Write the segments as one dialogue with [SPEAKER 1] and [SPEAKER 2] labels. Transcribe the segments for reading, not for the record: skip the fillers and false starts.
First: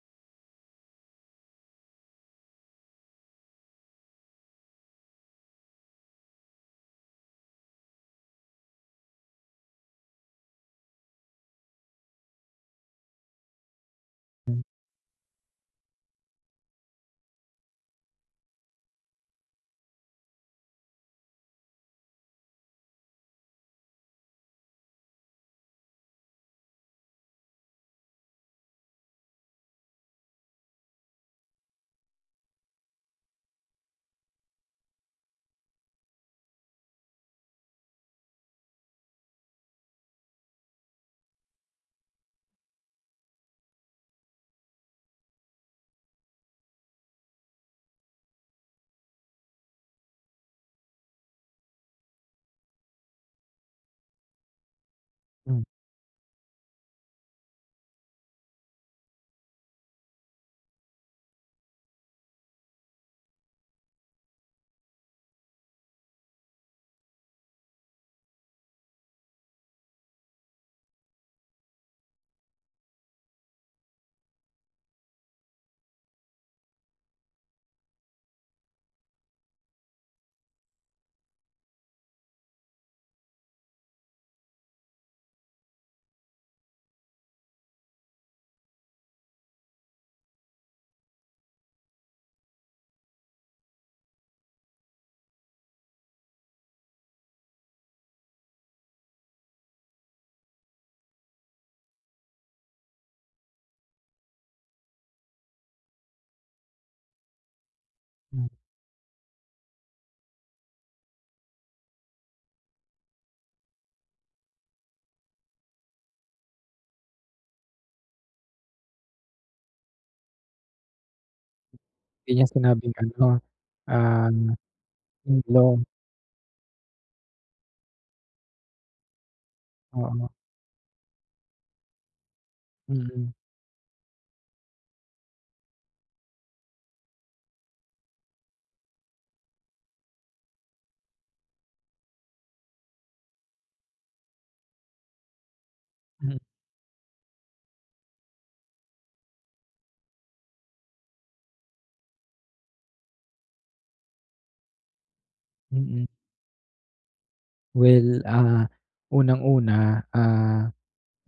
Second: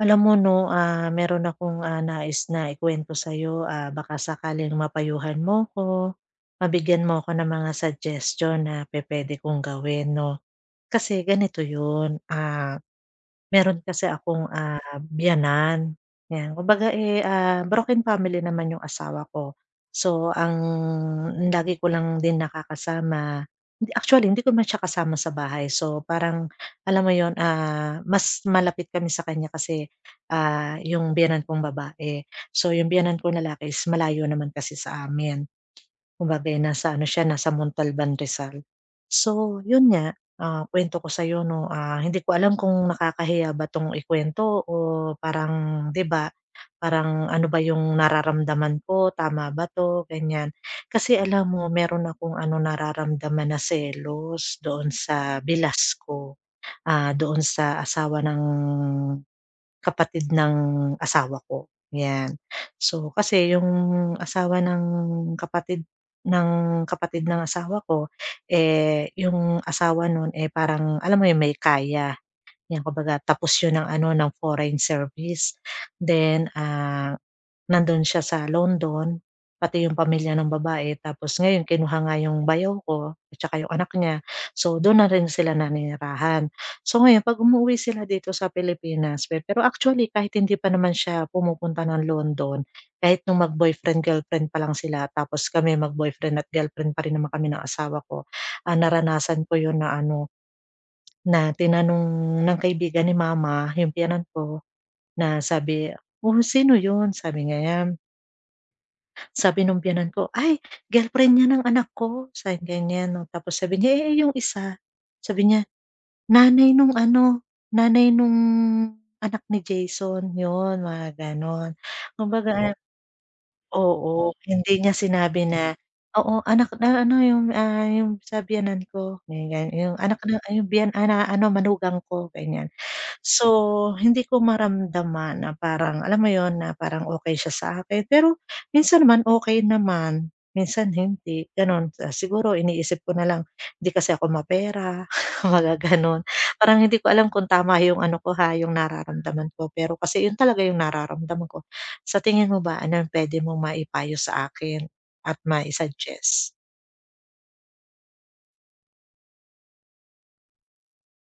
[SPEAKER 1] Alam mo 'no, meron akong, nais na ikuwento sa'yo, baka sakaling mapayuhan mo ko, mabigyan mo ako ng mga suggestion na pupuwede kong gawin 'no. Kasi ganito 'yun. Meron kasi akong,
[SPEAKER 2] Hmm,
[SPEAKER 1] biyenan, 'yan. Kumbaga, eh, broken family naman yung asawa ko. So, ang lagi ko lang din nakakasama, hindi, actually, hindi ko man siya kasama sa bahay. So, parang alam mo yon, mas malapit kami sa kanya kasi, yung biyenan kong babae. So, yung biyenan kong lalaki is malayo naman kasi sa amin. Kumbaga, eh, nasa ano siya, nasa Montalban, Rizal. So, yun nga, kuwento ko sa'yo 'no, hindi ko alam kung nakakahiya ba 'tong ikuwento o parang 'di ba, parang ano ba yung nararamdaman ko, tama ba 'to, ganyan. Kasi alam mo meron akong ano nararamdaman na selos doon sa
[SPEAKER 2] hmm,
[SPEAKER 1] bilas ko, doon sa asawa ng kapatid ng asawa ko, 'yan. So, kasi yung asawa ng kapatid kapatid ng asawa ko, eh, yung asawa nun, eh, parang alam mo yun may kaya, 'yan, kumbaga, tapos yun ng ano ng foreign service. Then, nandun siya sa London, pati yung pamilya ng babae, tapos ngayon kinuha nga yung bayaw ko at saka yung anak niya. So, dun na rin sila naninirahan. So, ngayon 'pag umuuwi sila dito sa Pilipinas, pero actually kahit hindi pa naman siya pumupunta ng London, kahit nung mag-boyfriend, girlfriend pa lang sila, tapos kami mag-boyfriend at girlfriend pa rin naman kami ng asawa ko, naranasan ko yun na ano, na tinanong ng kaibigan ni mama yung pinsan ko na sabi, "Oh, sino yun?" Sabi niya
[SPEAKER 2] hmm.
[SPEAKER 1] sabi nung biyenan ko, "Ay, girlfriend niya ng anak ko," sabi ganyan 'no. Tapos sabi niya, "Eh, yung isa," sabi niya, "Nanay nung ano, nanay nung anak ni Jason." Yun, mga gano'n.
[SPEAKER 2] 'Di niya
[SPEAKER 1] Kumbaga,
[SPEAKER 2] sinabing ano, ah,
[SPEAKER 1] oo, hindi niya sinabi
[SPEAKER 2] in-law,
[SPEAKER 1] na, oo, anak na ano yung, yung sa biyenan ko, ganyan, ganyan, yung anak
[SPEAKER 2] oo,
[SPEAKER 1] na yung ano, manugang ko, ganyan.
[SPEAKER 2] mm,
[SPEAKER 1] So, hindi ko maramdaman na parang alam mo yun, na parang okay siya sa akin. Pero minsan naman okay naman, minsan hindi, gano'n. Siguro iniisip ko na lang, hindi kasi ako mapera, mga gano'n.
[SPEAKER 2] mm, mm.
[SPEAKER 1] Parang hindi ko alam kung tama yung ano ko, ha, yung nararamdaman ko, pero kasi yun talaga yung nararamdaman ko. Sa tingin mo ba, anong puwede mong maipayo sa akin at
[SPEAKER 2] Mm.
[SPEAKER 1] mai-suggest?
[SPEAKER 2] Well, unang-una, ah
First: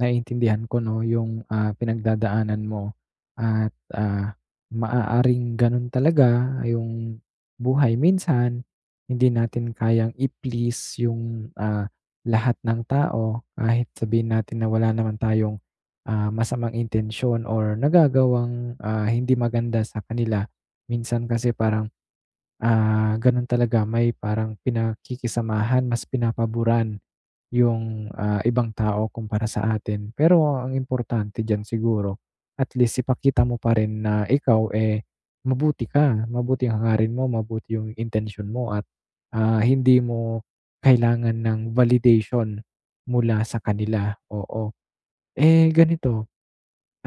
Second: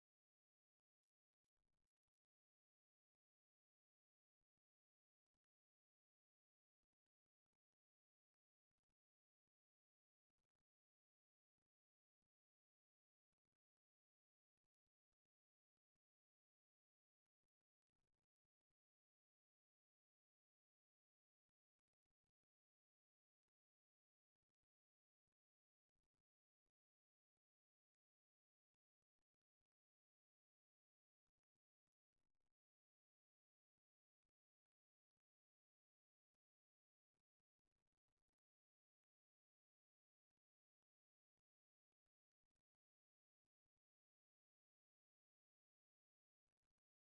[SPEAKER 2] naiintindihan ko 'no yung, pinagdadaanan mo at, maaaring ganun talaga yung buhay minsan. Hindi natin kayang i-please yung, lahat ng tao kahit sabihin natin na wala naman tayong, masamang intensyon or nagagawang, hindi maganda sa kanila. Minsan kasi parang gano'n talaga, may parang pinakikisamahan, mas pinapaboran yung, ibang tao kumpara sa atin. Pero ang importante diyan siguro, at least ipakita mo pa rin na ikaw, eh, mabuti ka, mabuti ang hangarin mo, mabuti yung intention mo, at, hindi mo kailangan ng validation mula sa kanila, oo. Eh, ganito,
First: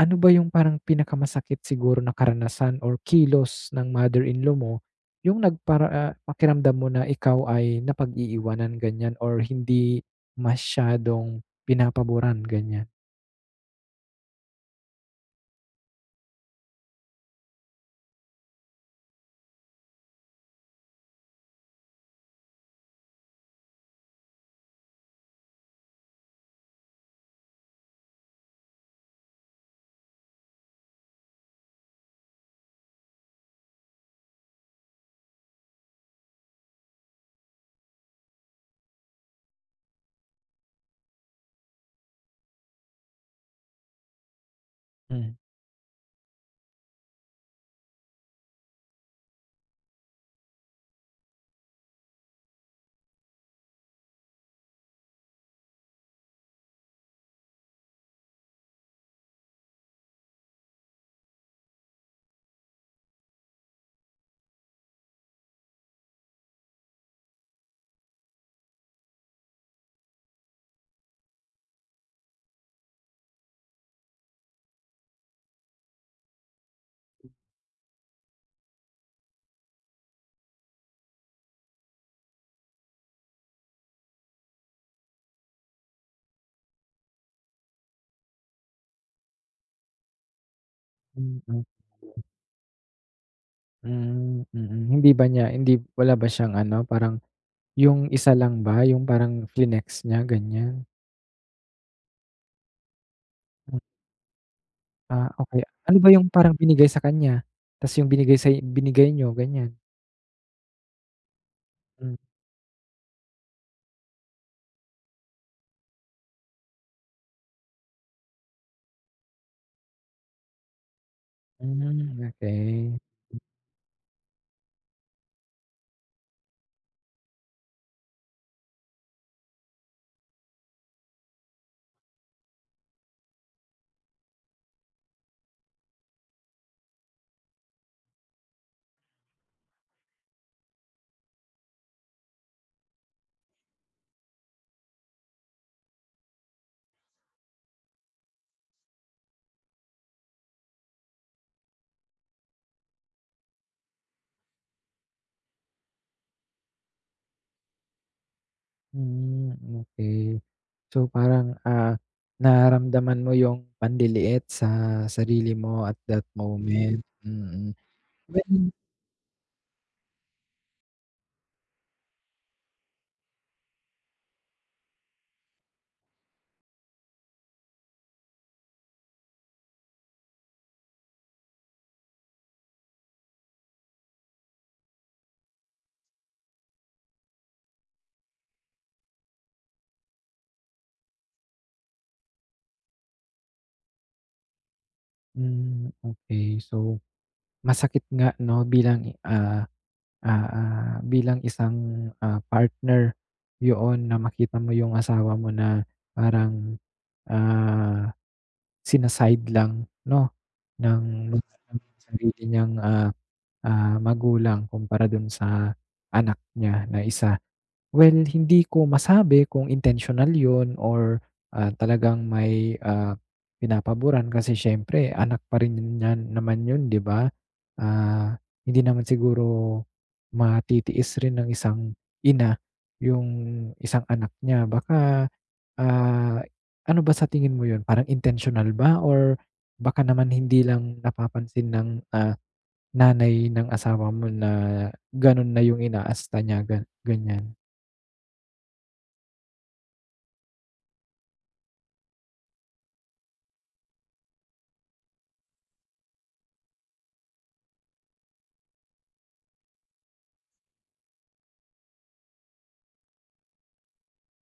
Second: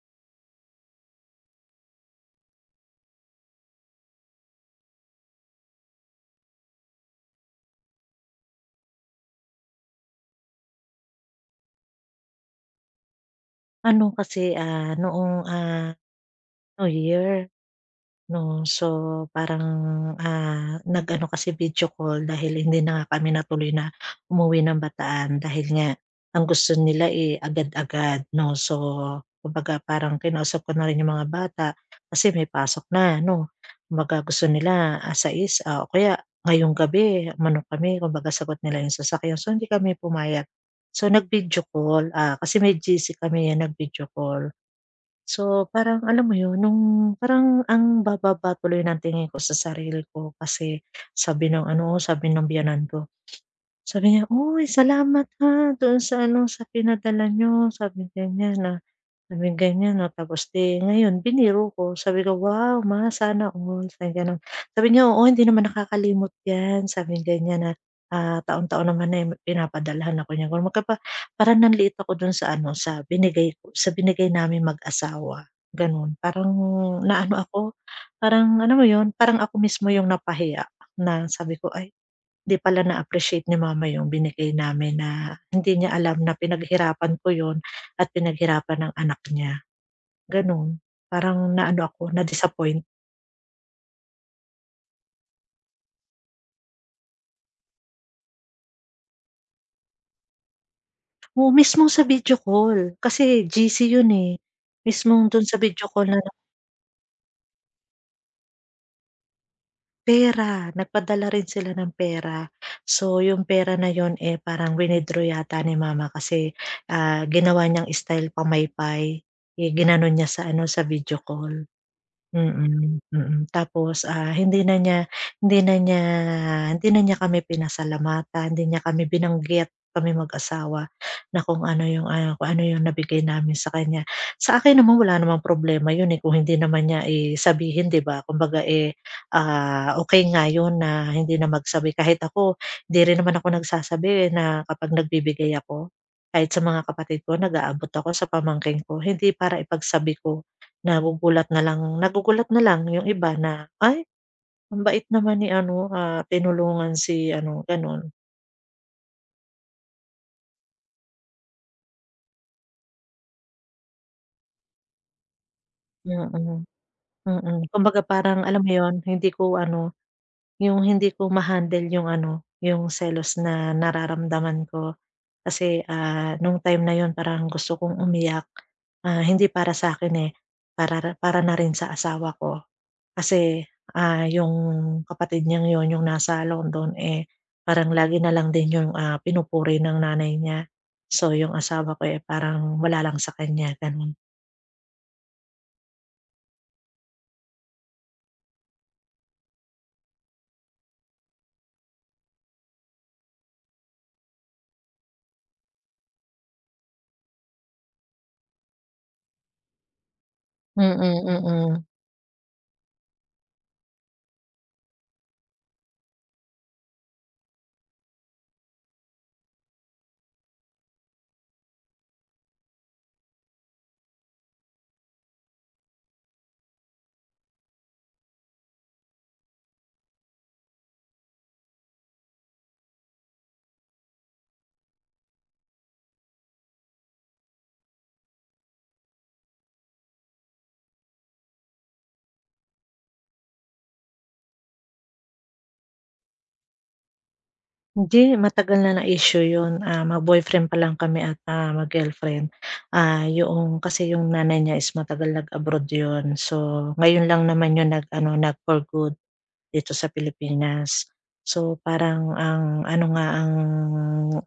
[SPEAKER 2] ano ba yung parang pinakamasakit siguro na karanasan or kilos ng mother-in-law mo, yung pakiramdam mo na ikaw ay napag-iiwanan, ganyan, or hindi masyadong pinapaboran, ganyan?
[SPEAKER 1] Ano kasi, noong, New Year 'no, so parang, nag-ano kasi video call dahil hindi na nga kami natuloy na umuwi ng Bataan dahil nga ang gusto nila, eh, agad-agad 'no. So, kumbaga parang kinausap ko na rin yung mga bata kasi may pasok na 'no. Kumbaga gusto nila, asa is, 6 o kaya ngayong gabi mano kami, kumbaga sagot nila yung sasakyan, so hindi kami pumayag. So nag-video call, kasi may GC kami, eh, nag-video call.
[SPEAKER 2] Hmm.
[SPEAKER 1] So, parang alam mo yun, nung parang ang bababa tuloy ng tingin ko sa sarili ko kasi sabi ng ano, sabi ng biyenan ko, sabi niya, "Uy, salamat ha, doon sa ano, sa pinadala niyo." Sabi niya na sabi ganyan 'no, tapos 'di ngayon biniro ko, sabi ko, "Wow, ma, sana all." Sabi gano'n. Sabi niya, "Oo, hindi naman nakakalimot 'yan," sabi ganyan na, taon-taon naman na, eh, pinapadalhan ako niya. Kung pa Parang nanliit ako do'n sa ano, sa binigay ko, sa binigay namin mag-asawa, gano'n. Parang naano ako, parang alam mo 'yun, parang ako mismo yung napahiya na sabi ko, "Ay, 'di pala na-appreciate ni mama yung binigay namin na hindi niya alam na pinaghirapan ko yun at pinaghirapan ng anak niya, gano'n." Parang
[SPEAKER 2] Mm.
[SPEAKER 1] naano ako, na-disappoint.
[SPEAKER 2] Hmm, mm. Hindi ba niya hindi wala ba siyang ano, parang yung isa lang ba, yung parang flinex niya, ganyan?
[SPEAKER 1] Oo, mismo sa video call, kasi
[SPEAKER 2] Hmm,
[SPEAKER 1] GC yun, eh. Mismong dun sa
[SPEAKER 2] okey.
[SPEAKER 1] video
[SPEAKER 2] Ano
[SPEAKER 1] call
[SPEAKER 2] ba
[SPEAKER 1] na
[SPEAKER 2] yung parang binigay sa kanya, tas yung binigay niyo, ganyan?
[SPEAKER 1] pera, nagpadala rin sila ng
[SPEAKER 2] Hmm,
[SPEAKER 1] pera. So, yung pera na yun, eh, parang wini-draw yata ni mama kasi, ginawa niyang style pamaypay, eh, ginanon niya sa ano, sa video call.
[SPEAKER 2] hmm, okey.
[SPEAKER 1] Mm, mm. Tapos, hindi na niya hindi na niya hindi na niya kami pinasalamatan, hindi niya kami binanggit, kami mag-asawa, na kung ano yung nabigay namin sa kanya. Sa akin naman wala namang problema yun, eh, kung hindi naman niya, eh, sabihin, 'di ba? Kumbaga, eh, okey nga yun na hindi na magsabi. Kahit ako, hindi rin naman ako nagsasabi, eh, na kapag nagbibigay ako, kahit sa mga kapatid ko nag-aabot ako sa pamangkin ko, hindi para ipagsabi ko. Nagugulat na lang yung iba na, "Ay, ang bait naman ni ano, ah, tinulungan si ano," gano'n.
[SPEAKER 2] Hmm, okey. So, parang, nararamdaman mo yung panliliit sa sarili mo at that
[SPEAKER 1] Mm,
[SPEAKER 2] moment,
[SPEAKER 1] mm.
[SPEAKER 2] mm.
[SPEAKER 1] Kumbaga parang alam
[SPEAKER 2] Well,
[SPEAKER 1] mo yun, hindi ko ano, yung hindi ko ma-handle yung ano, yung selos na nararamdaman ko. Kasi, nung time na yun parang gusto kong umiyak, hindi para sa'kin, eh, para para na rin sa asawa ko. Kasi, yung kapatid niyang yon yung nasa London, eh, parang lagi na lang din yung, pinupuri ng nanay niya. So, yung asawa ko, eh, parang wala lang sa kanya, gano'n.
[SPEAKER 2] hmm, okey. So, masakit nga 'no bilang, ah, bilang isang, partner, yoon, na makita mo yung asawa mo na parang, ah, sina-side lang 'no
[SPEAKER 1] Mm,
[SPEAKER 2] ng
[SPEAKER 1] mm.
[SPEAKER 2] sarili niyang, magulang kumpara dun sa anak niya na isa. Well, hindi ko masabi kung intentional 'yun or, talagang may, pinapaboran, kasi siyempre anak pa rin niya naman 'yun, 'di ba? Hindi naman siguro matitiis rin ng isang ina yung isang anak niya. Baka, ah, ano ba sa tingin mo 'yun, parang intentional ba, or baka naman hindi lang napapansin ng, ah, nanay ng asawa mo na gano'n na yung inaasta niya, ganiyan?
[SPEAKER 1] Hindi, matagal na na issue yun, mag-boyfriend pa lang kami at, mag-girlfriend. Yung kasi yung nanay niya is matagal nag-abroad yun. So, ngayon lang naman yun nag-ano, nag for good dito sa Pilipinas. So, parang ang ano nga, ang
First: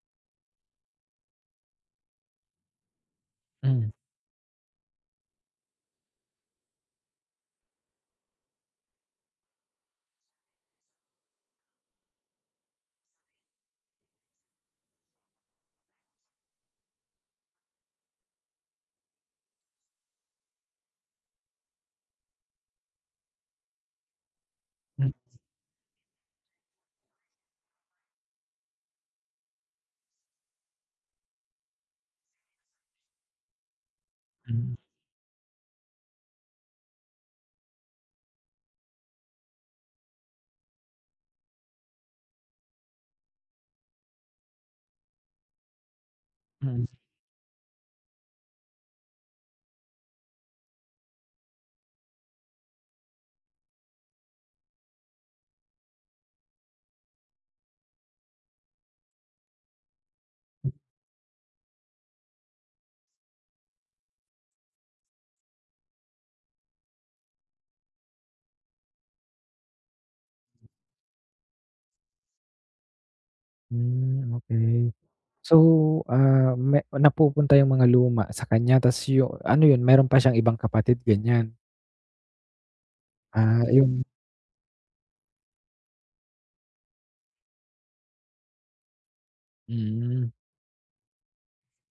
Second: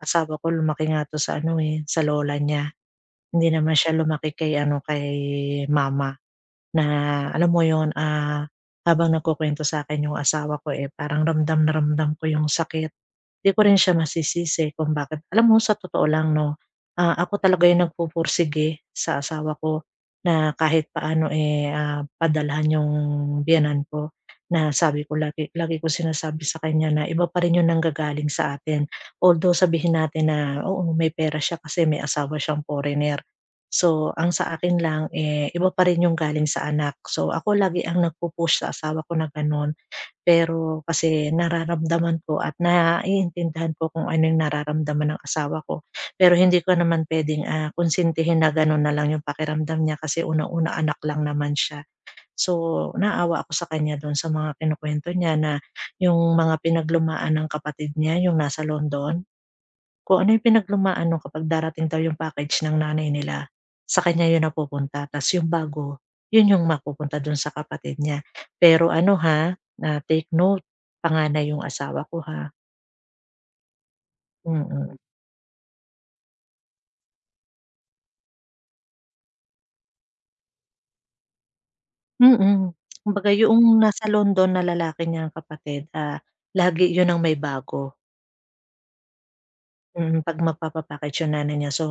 [SPEAKER 1] asawa ko lumaki nga 'to sa ano, eh, sa lola niya. Hindi naman
[SPEAKER 2] Hmm.
[SPEAKER 1] siya lumaki kay ano, kay mama. Na alam mo yon, habang nagkukwento sa akin yung asawa ko, eh, parang ramdam na ramdam ko yung sakit. 'Di ko rin siya masisisi kung bakit, alam mo sa totoo lang 'no, ako talaga yung nagpupursige sa asawa ko na kahit paano, eh, padalhan yung biyenan ko, na sabi ko lagi lagi ko sinasabi sa kanya na iba pa rin yung nanggagaling sa atin. Although sabihin natin na oo, may pera siya kasi may asawa siyang foreigner. So, ang sa
[SPEAKER 2] Hmm,
[SPEAKER 1] akin lang, eh, iba pa rin yung galing sa anak. So, ako lagi ang nagpu-push sa asawa ko na gano'n. Pero kasi nararamdaman ko at naiintindihan ko kung ano yung nararamdaman ng asawa ko. Pero hindi ko
[SPEAKER 2] mm,
[SPEAKER 1] naman puwedeng, konsintihin na gano'n na lang yung pakiramdam niya kasi unang-una anak lang naman siya. So, naawa ako sa kanya do'n sa mga kinukuwento niya na yung mga pinaglumaan ng kapatid niya, yung nasa London. Kung ano yung pinaglumaan nun kapag darating daw yung package ng nanay nila, sa kanya yun napupunta, ta's yung bago, yun yung mapupunta dun sa kapatid niya. Pero ano, ha, na take note, panganay yung asawa ko, ha.
[SPEAKER 2] hmm, okey.
[SPEAKER 1] Mm,
[SPEAKER 2] So, ah, me napupunta yung mga luma sa kanya ta's ano yun, meron pa siyang ibang kapatid ganyan?
[SPEAKER 1] mm. Kumbaga
[SPEAKER 2] Ah,
[SPEAKER 1] yoong
[SPEAKER 2] yung
[SPEAKER 1] nasa London na lalaki niyang kapatid, lagi yun ang may bago, mm,
[SPEAKER 2] Mm,
[SPEAKER 1] 'pag magpapa-package yung nanay niya. So,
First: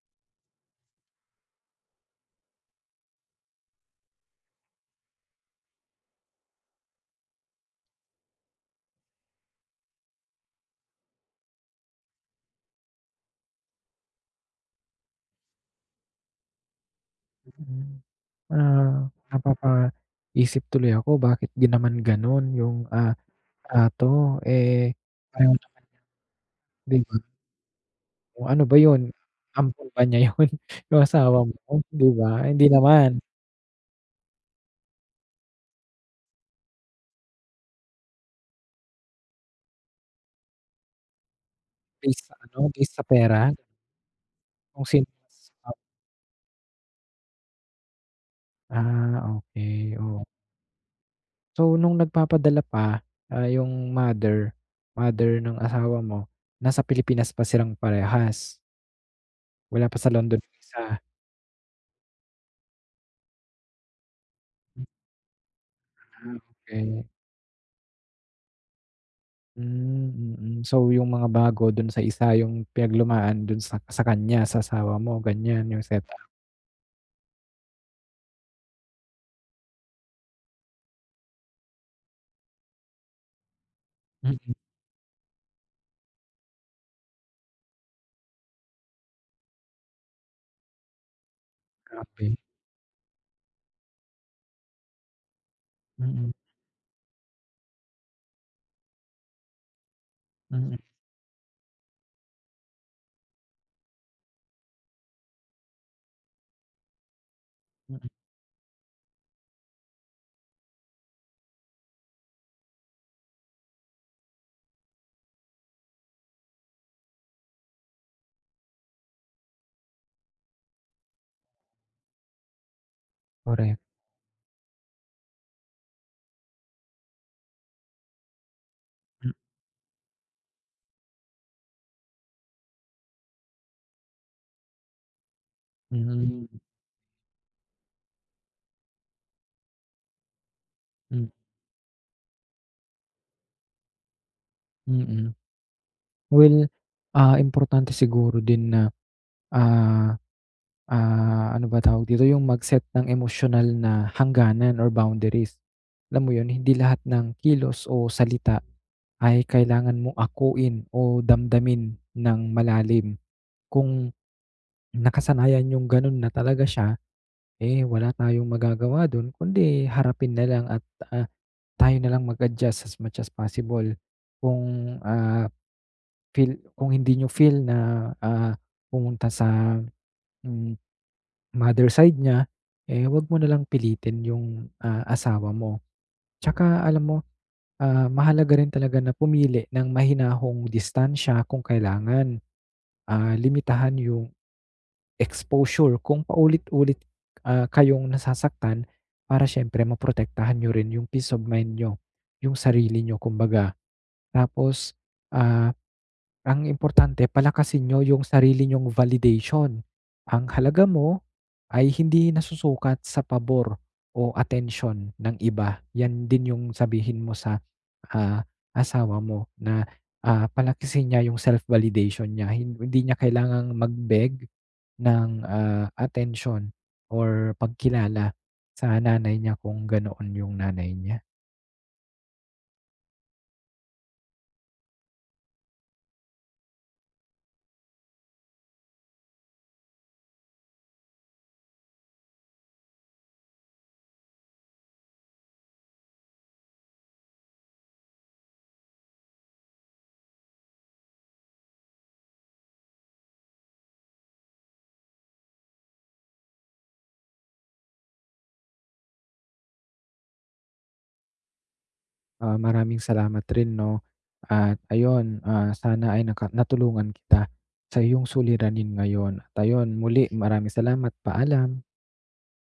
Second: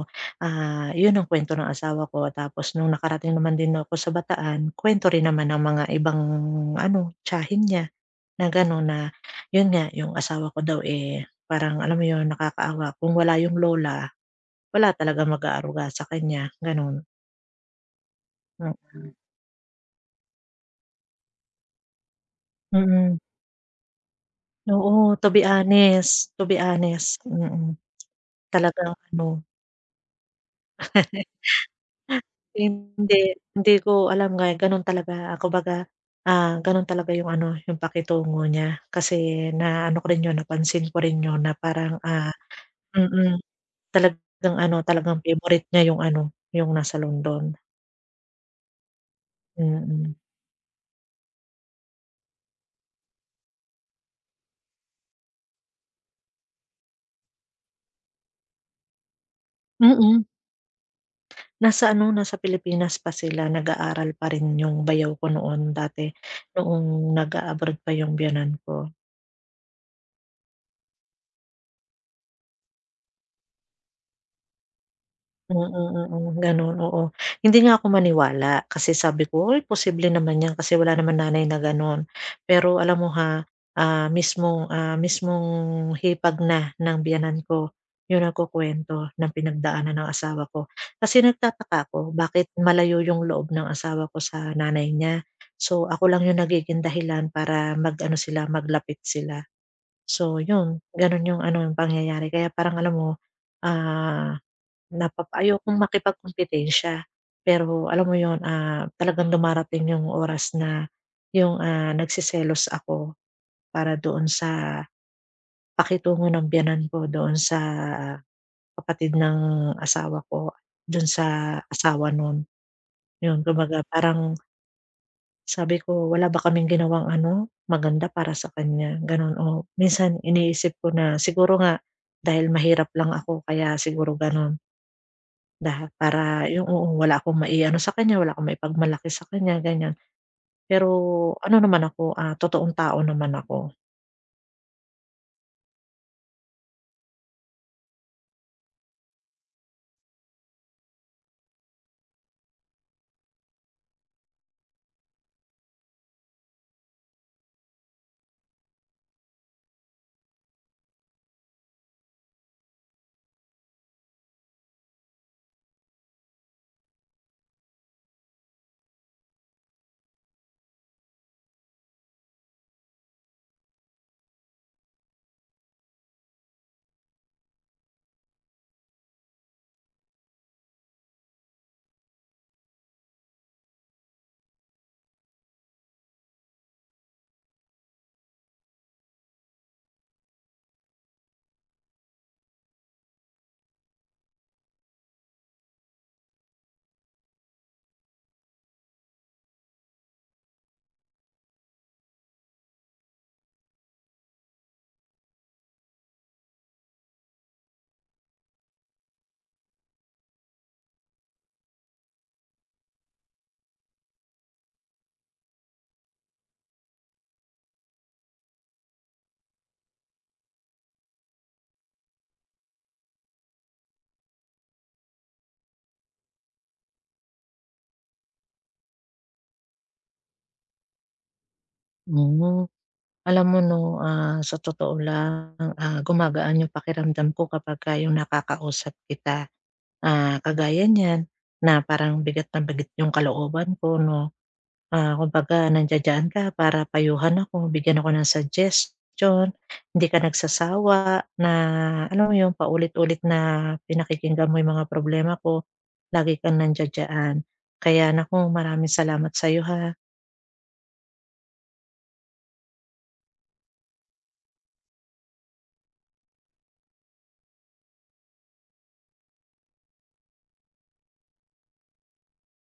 [SPEAKER 1] yun ang kuwento ng asawa ko, tapos nung nakarating naman din ako sa Bataan, kuwento rin naman ng mga ibang ano, tiyahin niya. Na gano'n na, 'yun nga, yung asawa ko daw, eh, parang alam mo 'yun, nakakaawa kung wala yung lola, wala talagang mag-aaruga sa kanya, gano'n.
[SPEAKER 2] mm.
[SPEAKER 1] Hmm,
[SPEAKER 2] ah, Napapaisip tuloy ako bakit din naman ganun yung,
[SPEAKER 1] mm.
[SPEAKER 2] ato, eh,
[SPEAKER 1] Oo,
[SPEAKER 2] parang
[SPEAKER 1] to be
[SPEAKER 2] 'di
[SPEAKER 1] honest,
[SPEAKER 2] ba,
[SPEAKER 1] mm.
[SPEAKER 2] kung ano ba
[SPEAKER 1] Talagang
[SPEAKER 2] yun,
[SPEAKER 1] ano,
[SPEAKER 2] ampon ba niya yun, yung asawa mo, 'di ba? Hindi
[SPEAKER 1] hindi,
[SPEAKER 2] naman,
[SPEAKER 1] hindi ko alam nga, eh, gano'n talaga. Kumbaga, gano'n talaga yung ano, yung pakitungo niya. Kasi naano ko rin 'yun, napansin ko rin 'yun na parang,
[SPEAKER 2] based sa ano, based sa
[SPEAKER 1] mm,
[SPEAKER 2] pera,
[SPEAKER 1] talagang ano,
[SPEAKER 2] kung sino
[SPEAKER 1] talagang favorite niya
[SPEAKER 2] mas
[SPEAKER 1] yung ano, yung nasa London, mm.
[SPEAKER 2] okey,
[SPEAKER 1] Mm.
[SPEAKER 2] oo. So, nung nagpapadala pa, yung mother mother ng asawa mo, nasa Pilipinas pa silang parehas? Wala pa sa
[SPEAKER 1] Mm,
[SPEAKER 2] London yung isa?
[SPEAKER 1] nasa ano, nasa Pilipinas pa sila, nag-aaral pa rin yung bayaw ko noon dati,
[SPEAKER 2] Ah, okey.
[SPEAKER 1] noong nag-a-abroad pa yung biyenan ko.
[SPEAKER 2] Hmm, mm. So, yung mga bago dun sa isa, yung pinaglumaan dun sa kanya, sa asawa mo,
[SPEAKER 1] Mm,
[SPEAKER 2] ganyan yung setup?
[SPEAKER 1] mm, gano'n, oo. Hindi nga ako maniwala kasi sabi ko, "Uy, posible naman 'yan kasi wala naman nanay na gano'n." Pero alam mo, ha,
[SPEAKER 2] Mm,
[SPEAKER 1] mismong hipag na ng biyenan ko 'yung nagkukuwento ng pinagdaanan ng asawa ko. Kasi nagtataka ako
[SPEAKER 2] grabe.
[SPEAKER 1] bakit malayo 'yung loob ng asawa ko sa nanay niya. So, ako lang
[SPEAKER 2] Mm,
[SPEAKER 1] 'yung nagiging dahilan para mag-ano sila, maglapit sila. So
[SPEAKER 2] mm,
[SPEAKER 1] 'yun, gano'n 'yung ano, pangyayari, kaya parang alam mo, ah Napapa ayokong makipagkompetensya. Pero alam
[SPEAKER 2] mm,
[SPEAKER 1] mo yun, talagang dumarating yung oras na yung, nagseselos ako para doon sa pakitungo ng biyenan ko doon sa kapatid ng asawa ko, dun sa asawa nun. Yun,
[SPEAKER 2] correct.
[SPEAKER 1] kumbaga parang sabi ko, "Wala ba kaming ginawang ano, maganda para sa kanya?" Ganun. O minsan iniisip ko na siguro nga dahil mahirap lang ako kaya siguro ganun. Lahat
[SPEAKER 2] Mm,
[SPEAKER 1] para yung, oo, wala akong mai-ano sa kanya, wala akong maipagmalaki sa kanya, ganyan. Pero
[SPEAKER 2] mm,
[SPEAKER 1] ano naman ako, totoong tao naman ako.
[SPEAKER 2] mm. Well, importante siguro din na, ah ano ba tawag dito, yung mag-set ng emosyonal na hangganan or boundaries. Alam mo yun, hindi lahat ng kilos o salita ay kailangan mong akuin o damdamin ng malalim. Kung nakasanayan yung ganun na talaga siya, eh, wala tayong magagawa dun kundi harapin na lang, at, ah, tayo na lang mag-adjust as much as possible. Kung, feel kung hindi niyo feel na, ah, pumunta sa hmm, Mother side niya, eh, wag mo na lang pilitin yung, asawa mo. Tsaka alam mo, mahalaga rin talaga na pumili ng mahinahong distansiya kung kailangan. Limitahan yung exposure kung paulit-ulit, kayong nasasaktan, para siyempre maprotektahan niyo rin yung peace of mind niyo, yung sarili niyo kumbaga. Tapos, ah ang importante palakasin niyo yung sarili niyong validation. Ang halaga mo ay hindi nasusukat sa pabor o attention ng iba. Yan din yung sabihin mo sa, ah, asawa mo, na, palakasin niya yung self-validation niya. Hindi niya kailangang mag-beg ng, atensyon or pagkilala sa nanay niya kung ganoon yung nanay niya.
[SPEAKER 1] Hmm. Alam mo 'no, sa totoo lang, gumagaan yung pakiramdam ko kapagka yung nakakausap kita. Kagaya niyan na parang bigat na bigat yung kalooban ko 'no. Kumbaga nandiya ka para payuhan ako, bigyan ako ng suggestion, hindi ka nagsasawa na alam mo yun, paulit-ulit na pinakikinggan mo yung mga problema ko, lagi kang nandiya-diyan. Kaya naku, maraming salamat sa'yo, ha.
[SPEAKER 2] Maraming salamat rin 'no, at ayun, sana ay natulungan kita sa iyong suliranin ngayon, at ayun, muli, maraming salamat, paalam.